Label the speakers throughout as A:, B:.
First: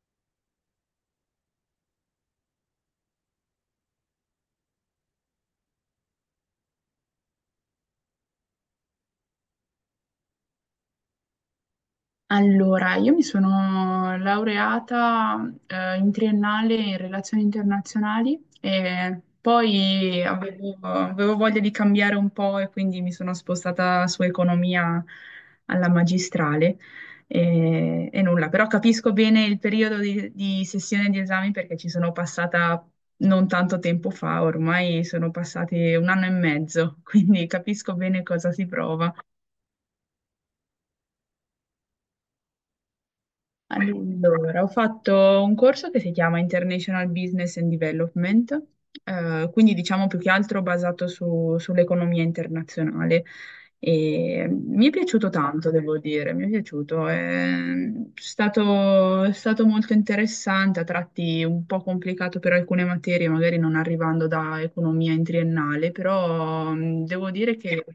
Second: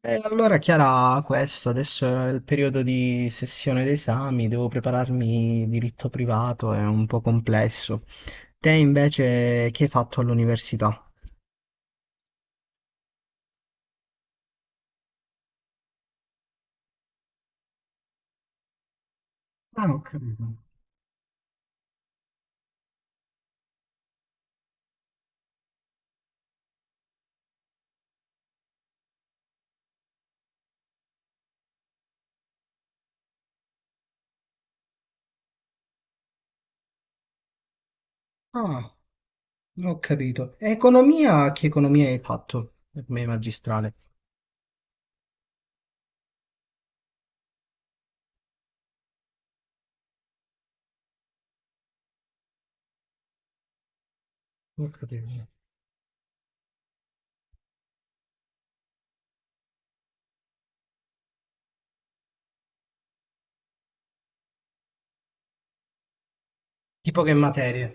A: E allora Chiara, questo adesso è il periodo di sessione d'esami, devo prepararmi diritto privato, è un po' complesso. Te invece che hai fatto all'università?
B: Allora, io mi sono laureata in triennale in relazioni internazionali e
A: Ah, ho
B: poi
A: capito.
B: avevo voglia di cambiare un po' e quindi mi sono spostata su economia alla magistrale e nulla, però capisco bene il periodo di sessione di esami perché ci sono passata non tanto tempo fa, ormai sono passati un anno e mezzo, quindi capisco bene cosa si
A: Ah,
B: prova.
A: ho capito. E economia, che economia hai fatto per me magistrale?
B: Allora, ho fatto un corso che si chiama International Business and Development, quindi diciamo più che altro basato sull'economia internazionale. E mi
A: Ho
B: è piaciuto
A: capito.
B: tanto, devo dire, mi è piaciuto. È stato molto interessante, a tratti un po' complicato per alcune materie, magari non arrivando da economia in triennale, però
A: Tipo
B: devo
A: che
B: dire che.
A: materie?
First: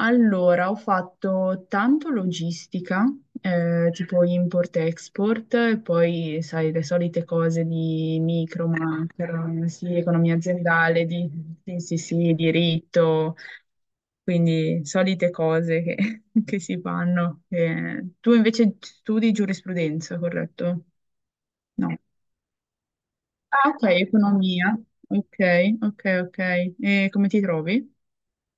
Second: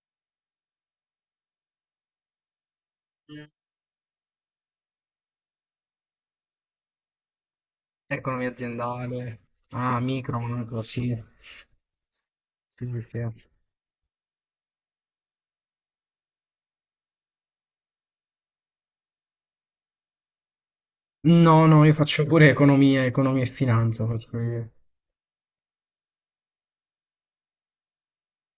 B: Allora, ho fatto tanto logistica, tipo import-export, e poi, sai, le solite cose di
A: Economia
B: micro,
A: aziendale,
B: macro, sì,
A: ah,
B: economia
A: micro, macro,
B: aziendale,
A: sì.
B: sì, sì, sì,
A: Sì, sì, sì.
B: diritto, quindi solite cose che, che si fanno. Tu invece studi giurisprudenza, corretto?
A: No, no, io
B: No.
A: faccio pure economia, economia e
B: Ah, ok,
A: finanza, faccio io.
B: economia. Ok, ok, ok. E come ti trovi?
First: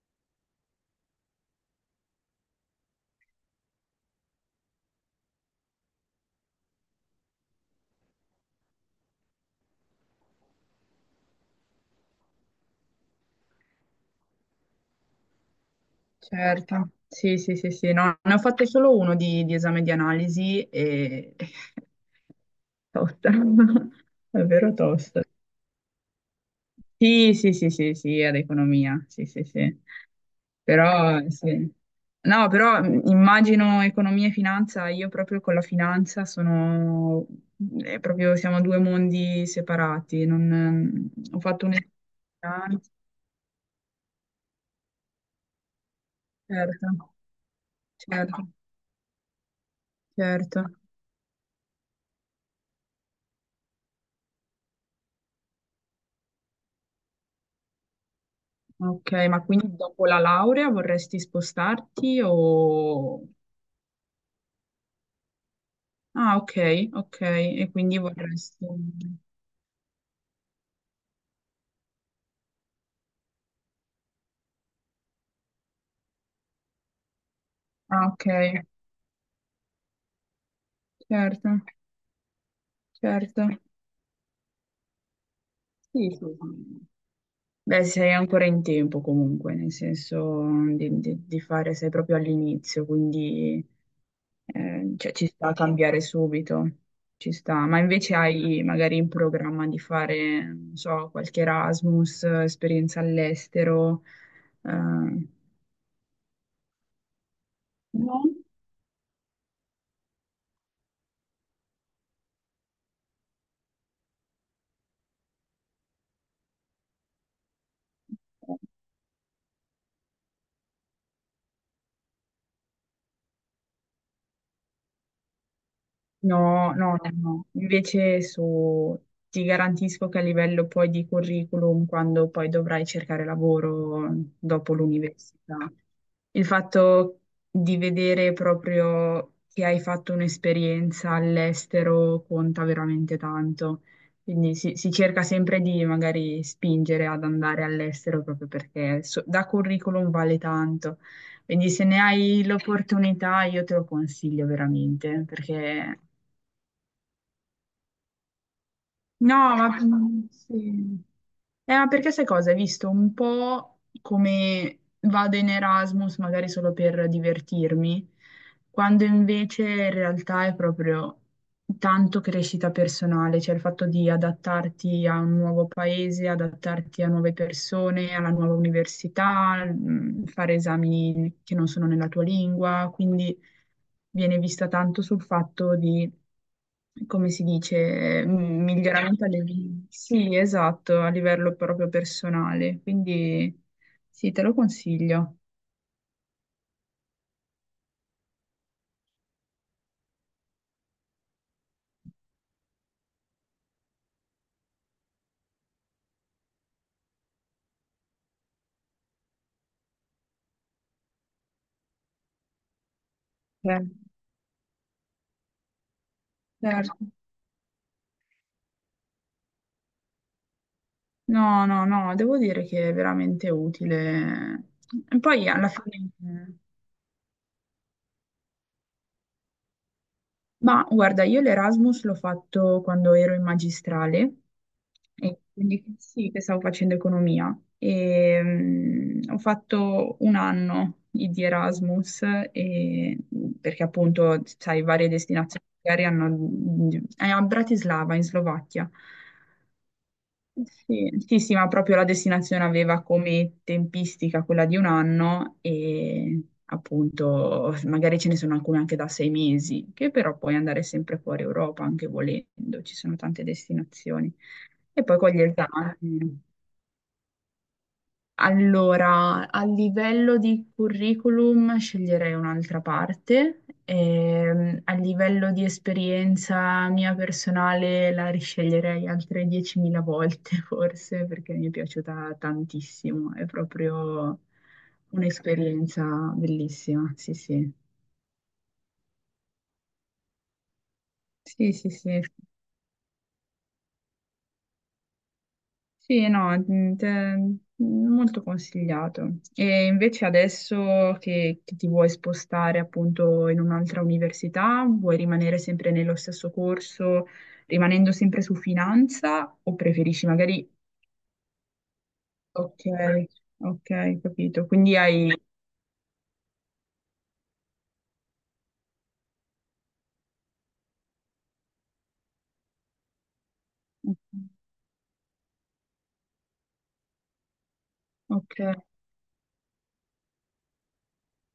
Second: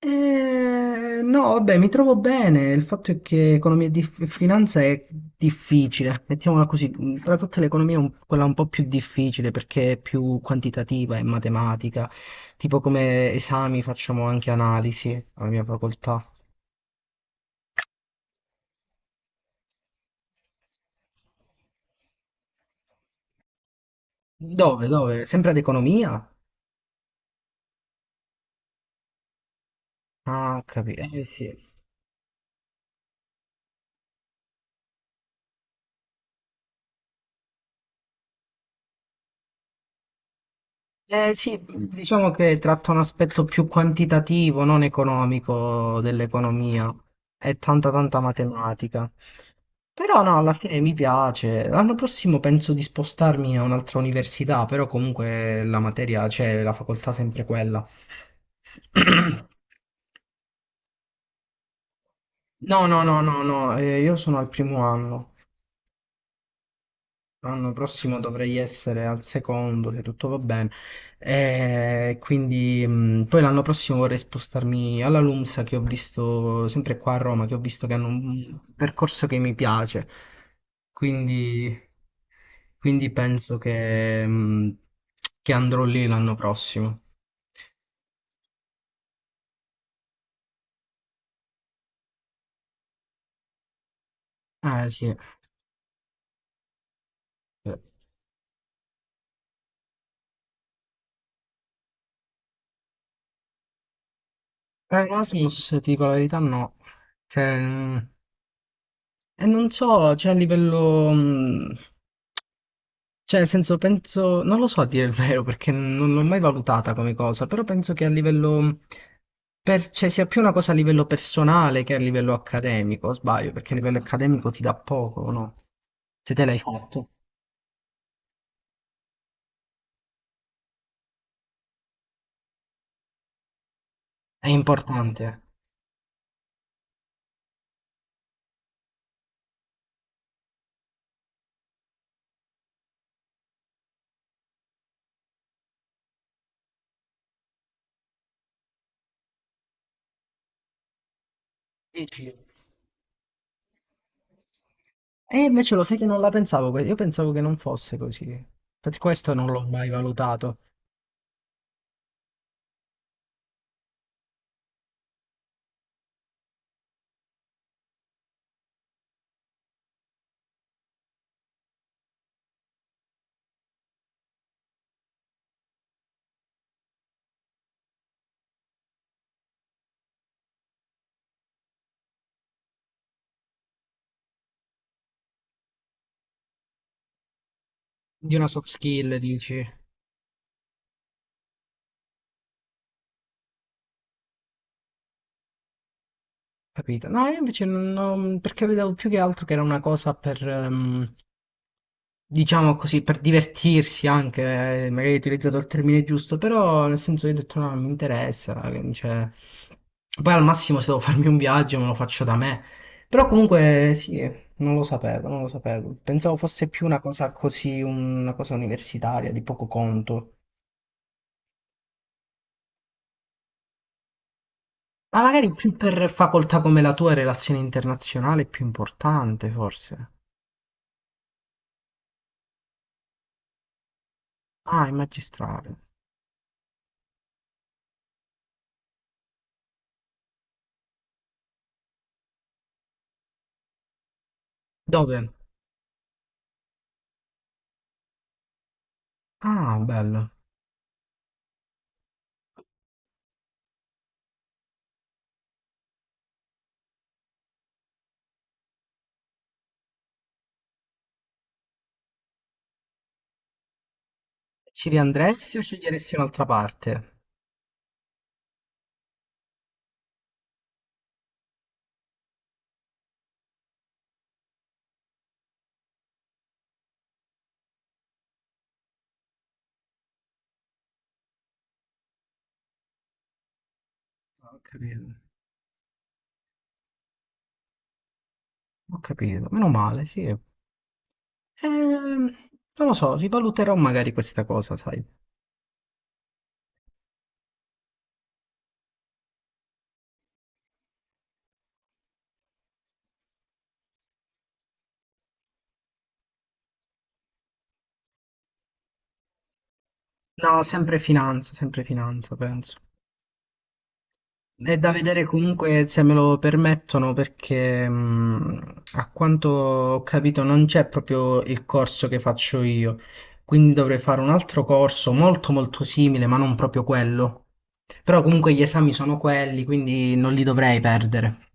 A: No, vabbè, mi trovo bene. Il fatto è che economia e finanza è difficile, mettiamola così. Tra tutte le economie, è quella un po' più difficile perché è più quantitativa e matematica. Tipo come esami facciamo anche analisi alla mia facoltà.
B: Certo, sì, sì, sì, sì, no, ne ho fatte solo uno di esame di analisi e tosta, davvero
A: Dove?
B: tosta.
A: Dove? Sempre ad economia?
B: Sì, sì, sì, sì, sì, ad economia, sì, sì, sì,
A: Ah, capito. Eh
B: però
A: sì.
B: sì. No, però immagino economia e finanza, io proprio con la finanza sono, è proprio, siamo due mondi separati, non,
A: Eh
B: ho
A: sì,
B: fatto un
A: diciamo che
B: esame.
A: tratta un aspetto più quantitativo, non economico dell'economia.
B: Certo,
A: È tanta tanta
B: certo,
A: matematica. Però no, alla
B: certo.
A: fine mi piace. L'anno prossimo penso di spostarmi a un'altra università, però comunque la materia c'è, la facoltà è sempre quella.
B: Ok, ma quindi dopo la laurea vorresti spostarti
A: No, no, no,
B: o.
A: no, no, io sono al primo anno.
B: Ah, ok, ok, e
A: L'anno
B: quindi
A: prossimo dovrei
B: vorresti.
A: essere al secondo, se tutto va bene. E quindi poi l'anno prossimo vorrei spostarmi alla LUMSA che ho visto sempre qua a Roma, che ho visto che
B: Ah,
A: hanno
B: ok,
A: un percorso che mi piace.
B: certo,
A: Quindi, quindi
B: certo.
A: penso che andrò lì
B: Sì, sì,
A: l'anno
B: sì.
A: prossimo.
B: Beh, sei ancora in tempo comunque, nel senso di fare, sei proprio all'inizio, quindi
A: Eh
B: cioè,
A: sì.
B: ci sta a cambiare subito, ci sta.
A: Eh,
B: Ma invece hai magari in programma di fare, non so, qualche Erasmus, esperienza all'estero? eh,
A: Erasmus, ti dico la verità, no. Cioè,
B: No?
A: e non so, cioè a livello... cioè, nel senso, penso, non lo so a dire il vero perché non l'ho mai valutata come cosa, però penso che a
B: Ok.
A: livello, per, cioè, sia più una cosa a livello personale che a livello accademico, o sbaglio, perché a livello accademico ti dà poco, no? Se te l'hai
B: No, no,
A: fatto,
B: no, no. Invece ti garantisco che a livello poi di curriculum, quando poi dovrai cercare lavoro
A: è
B: dopo
A: importante.
B: l'università, il fatto di vedere proprio che hai fatto un'esperienza all'estero conta veramente tanto. Quindi si cerca sempre di magari spingere ad andare all'estero proprio perché da curriculum vale tanto. Quindi se ne
A: Dici.
B: hai l'opportunità io te lo consiglio veramente
A: E invece lo sai
B: perché.
A: che non la pensavo, io pensavo che non fosse così, per questo
B: No,
A: non l'ho
B: ma
A: mai valutato.
B: sì. Ma perché sai cosa? Hai visto un po' come vado in Erasmus, magari solo per divertirmi, quando invece in realtà è proprio tanto crescita personale, cioè il fatto di adattarti a un nuovo paese, adattarti a nuove persone, alla nuova università, fare esami che non sono nella tua lingua, quindi viene vista tanto sul fatto di come si dice,
A: Di una soft skill,
B: miglioramento a
A: dici?
B: livello, sì, esatto, a livello proprio personale. Quindi sì, te lo consiglio.
A: Capito? No, io invece non perché vedevo più che altro che era una cosa per, diciamo così, per divertirsi anche, magari hai utilizzato il termine giusto, però nel senso io ho detto no, non mi interessa, cioè... Poi al massimo se devo farmi un viaggio me lo faccio da me, però
B: Eh,
A: comunque sì, non lo sapevo, non lo sapevo, pensavo fosse più
B: certo.
A: una cosa così, una cosa universitaria, di poco conto,
B: No, no, no, devo dire che è veramente utile. E
A: ma
B: poi
A: magari
B: alla
A: più per
B: fine.
A: facoltà come la tua, relazione internazionale è più importante forse.
B: Ma guarda, io l'Erasmus l'ho fatto quando ero in magistrale,
A: Ah, in
B: e
A: magistrale.
B: quindi sì, che stavo facendo economia. E ho fatto un anno di Erasmus, e- perché appunto, sai, varie
A: Dove?
B: destinazioni magari hanno. È a Bratislava, in Slovacchia.
A: Ah, bello.
B: Sì, sì, sì, ma proprio la destinazione aveva come tempistica quella di un anno e appunto magari ce ne sono alcune anche da 6 mesi, che però puoi andare sempre fuori Europa anche volendo, ci sono tante destinazioni.
A: Ci
B: E poi con gli
A: riandresti o sceglieresti
B: esami.
A: un'altra parte?
B: Allora, a livello di curriculum sceglierei un'altra parte, a livello di esperienza mia personale la risceglierei altre 10.000 volte forse perché mi è piaciuta tantissimo, è proprio
A: Ho capito,
B: un'esperienza bellissima, sì sì.
A: ho capito. Meno male, sì.
B: Sì, sì, sì.
A: Ehm, non lo so, rivaluterò magari questa cosa, sai.
B: Sì, no, molto consigliato. E invece adesso che ti vuoi spostare appunto in un'altra università, vuoi rimanere sempre nello stesso corso, rimanendo sempre su finanza o preferisci
A: No,
B: magari.
A: sempre finanza, penso.
B: Ok, ok, capito.
A: È da
B: Quindi
A: vedere
B: hai.
A: comunque se me lo permettono perché a quanto ho capito non c'è proprio il corso che faccio io, quindi dovrei fare un altro corso molto molto simile, ma non proprio quello. Però comunque
B: Ok,
A: gli esami sono quelli, quindi non li dovrei perdere.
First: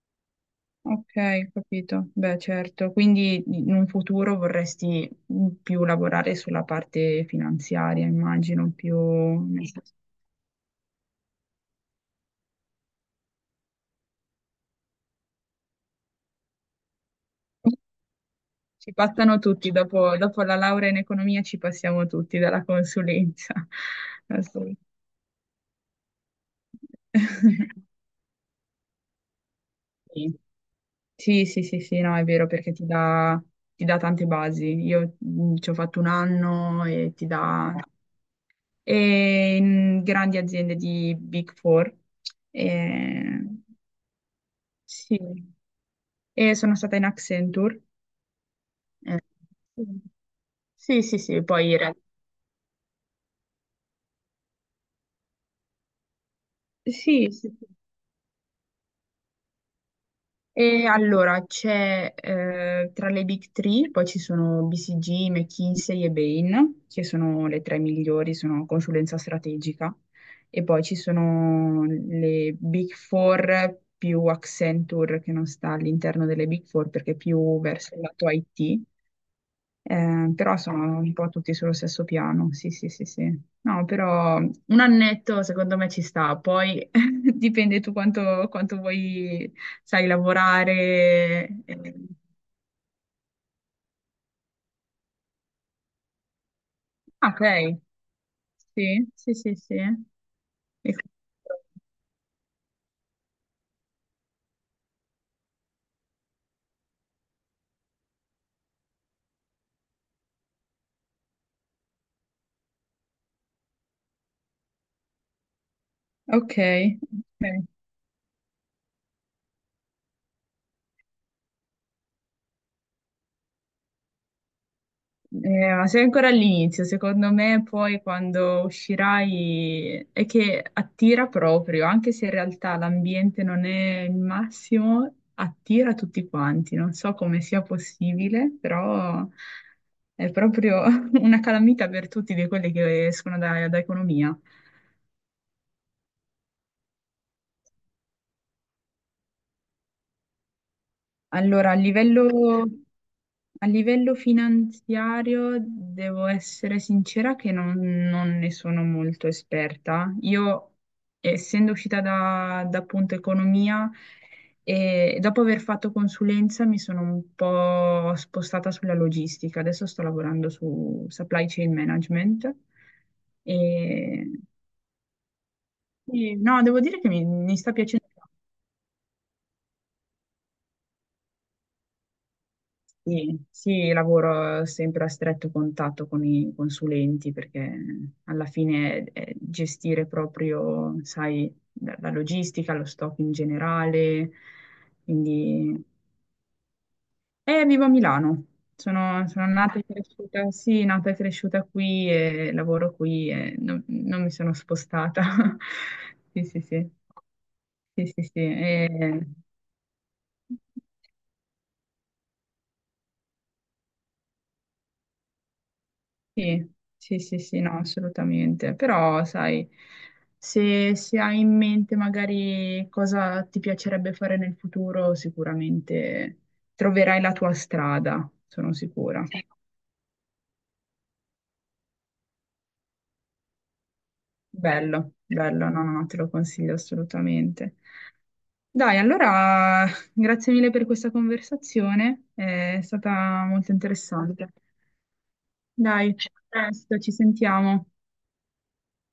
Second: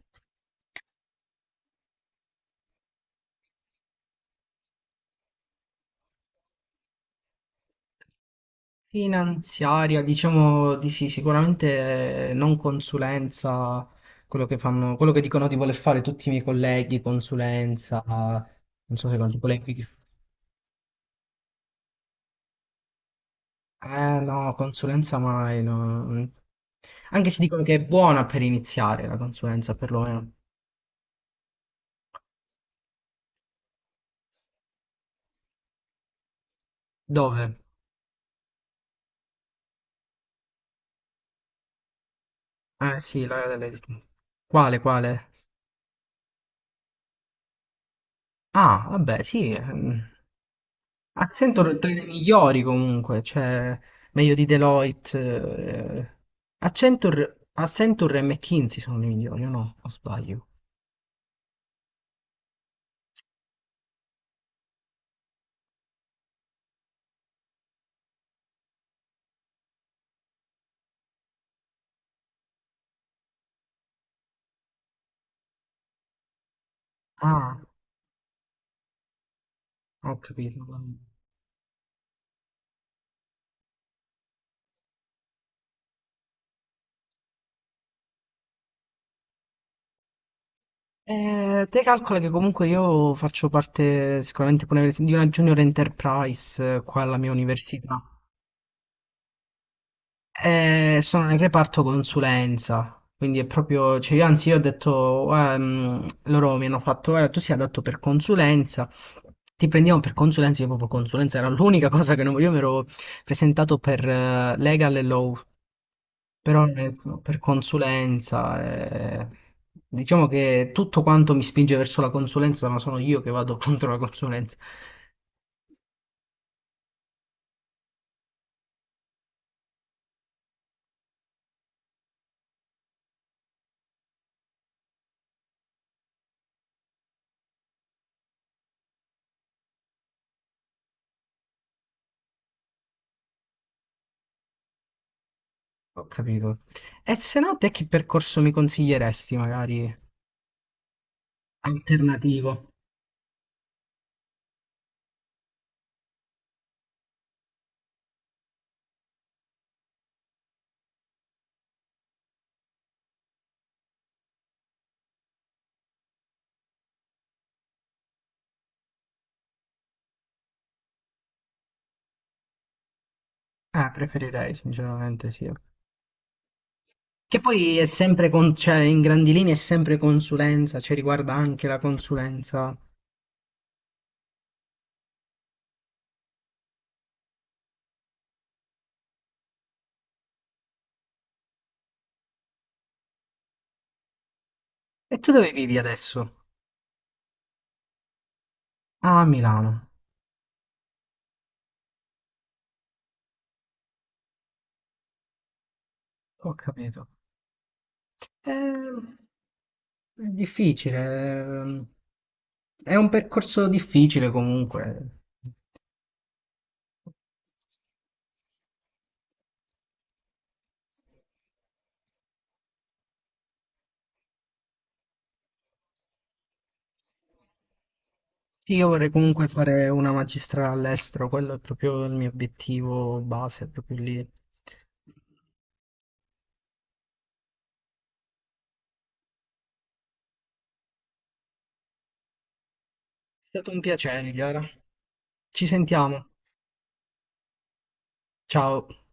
B: ok, capito. Beh, certo. Quindi in un futuro vorresti più lavorare sulla parte finanziaria, immagino, più.
A: Finanziaria, diciamo di sì, sicuramente non consulenza, quello che fanno, quello che dicono di voler fare tutti i miei colleghi, consulenza,
B: Ci
A: non so se con
B: passano
A: tipo lei
B: tutti,
A: qui.
B: dopo la laurea in economia ci passiamo tutti dalla consulenza.
A: Eh no,
B: Assolutamente.
A: consulenza mai. No. Anche se dicono che è buona per iniziare la consulenza, perlomeno.
B: Sì, sì, sì, sì, sì, no, è vero perché ti dà tante basi. Io ci ho fatto un anno e ti
A: Dove?
B: dà. E in grandi aziende di Big Four.
A: Eh sì,
B: E,
A: la, quale,
B: sì,
A: quale?
B: e sono stata in Accenture.
A: Ah,
B: Eh,
A: vabbè, sì.
B: sì, sì, sì, poi
A: Accenture
B: in
A: tra
B: realtà.
A: le migliori comunque, cioè meglio di Deloitte. Eh.
B: Sì, sì.
A: Accenture,
B: Sì.
A: Accenture e McKinsey sono le migliori, o no? O sbaglio?
B: E allora c'è tra le Big Three, poi ci sono BCG, McKinsey e Bain, che sono le tre migliori, sono consulenza strategica, e poi ci sono le Big Four più Accenture che non sta all'interno delle Big Four perché è
A: Ah,
B: più verso il lato IT,
A: ho
B: però
A: capito.
B: sono un po' tutti sullo stesso piano, sì, sì, sì, sì. No, però un annetto secondo me ci sta, poi dipende tu quanto vuoi, sai, lavorare.
A: Te calcola che comunque io faccio parte sicuramente pure di una junior enterprise qua alla
B: Ah,
A: mia
B: ok,
A: università.
B: sì, sì, sì, sì.
A: Sono nel reparto consulenza, quindi è proprio, cioè io anzi io ho detto, loro mi hanno fatto, guarda, tu sei adatto per consulenza, ti prendiamo per consulenza, io proprio consulenza era l'unica cosa che non volevo, io mi ero presentato per legal e law,
B: Ok,
A: però ecco, per
B: ok.
A: consulenza, diciamo che tutto quanto mi spinge verso la consulenza, ma sono io che vado contro la consulenza.
B: Ma sei ancora all'inizio, secondo me poi quando uscirai è che attira proprio, anche se in realtà l'ambiente non è il massimo, attira tutti quanti. Non so come sia possibile, però è proprio una calamita per tutti di quelli che escono da economia.
A: Ho capito. E se no, te che percorso mi consiglieresti, magari
B: Allora, a
A: alternativo?
B: livello, a livello finanziario devo essere sincera che non ne sono molto esperta. Io, essendo uscita da appunto economia, e dopo aver fatto consulenza mi sono un po' spostata sulla logistica. Adesso sto lavorando su supply chain management.
A: Ah,
B: E,
A: preferirei, sinceramente, sì.
B: e no, devo dire che mi
A: Che
B: mi sta
A: poi è
B: piacendo.
A: sempre, con, cioè, in grandi linee è sempre consulenza, cioè riguarda anche la consulenza.
B: Sì, sì, lavoro sempre a stretto contatto con i consulenti perché alla fine è gestire proprio, sai, la logistica, lo stock in generale.
A: E tu dove
B: Quindi,
A: vivi adesso?
B: vivo a Milano.
A: Ah, a
B: Sono nata e
A: Milano.
B: cresciuta, sì, nata e cresciuta qui e lavoro qui e non mi sono spostata. Sì,
A: Ho
B: sì, sì.
A: capito.
B: Sì, sì, sì.
A: Ehm, è difficile, ehm, è un percorso difficile comunque.
B: Sì, sì, sì, sì, no, assolutamente. Però, sai, se hai in mente magari cosa ti piacerebbe fare nel futuro, sicuramente troverai la tua strada, sono
A: Sì, io vorrei
B: sicura.
A: comunque fare una magistrale all'estero, quello è proprio il mio obiettivo base, è proprio lì. È
B: Bello, bello, no, no, no, te lo consiglio assolutamente. Dai, allora, grazie mille per questa conversazione, è stata
A: stato
B: molto
A: un piacere,
B: interessante.
A: Chiara. Ci
B: Dai,
A: sentiamo.
B: a presto, ci sentiamo.
A: Ciao.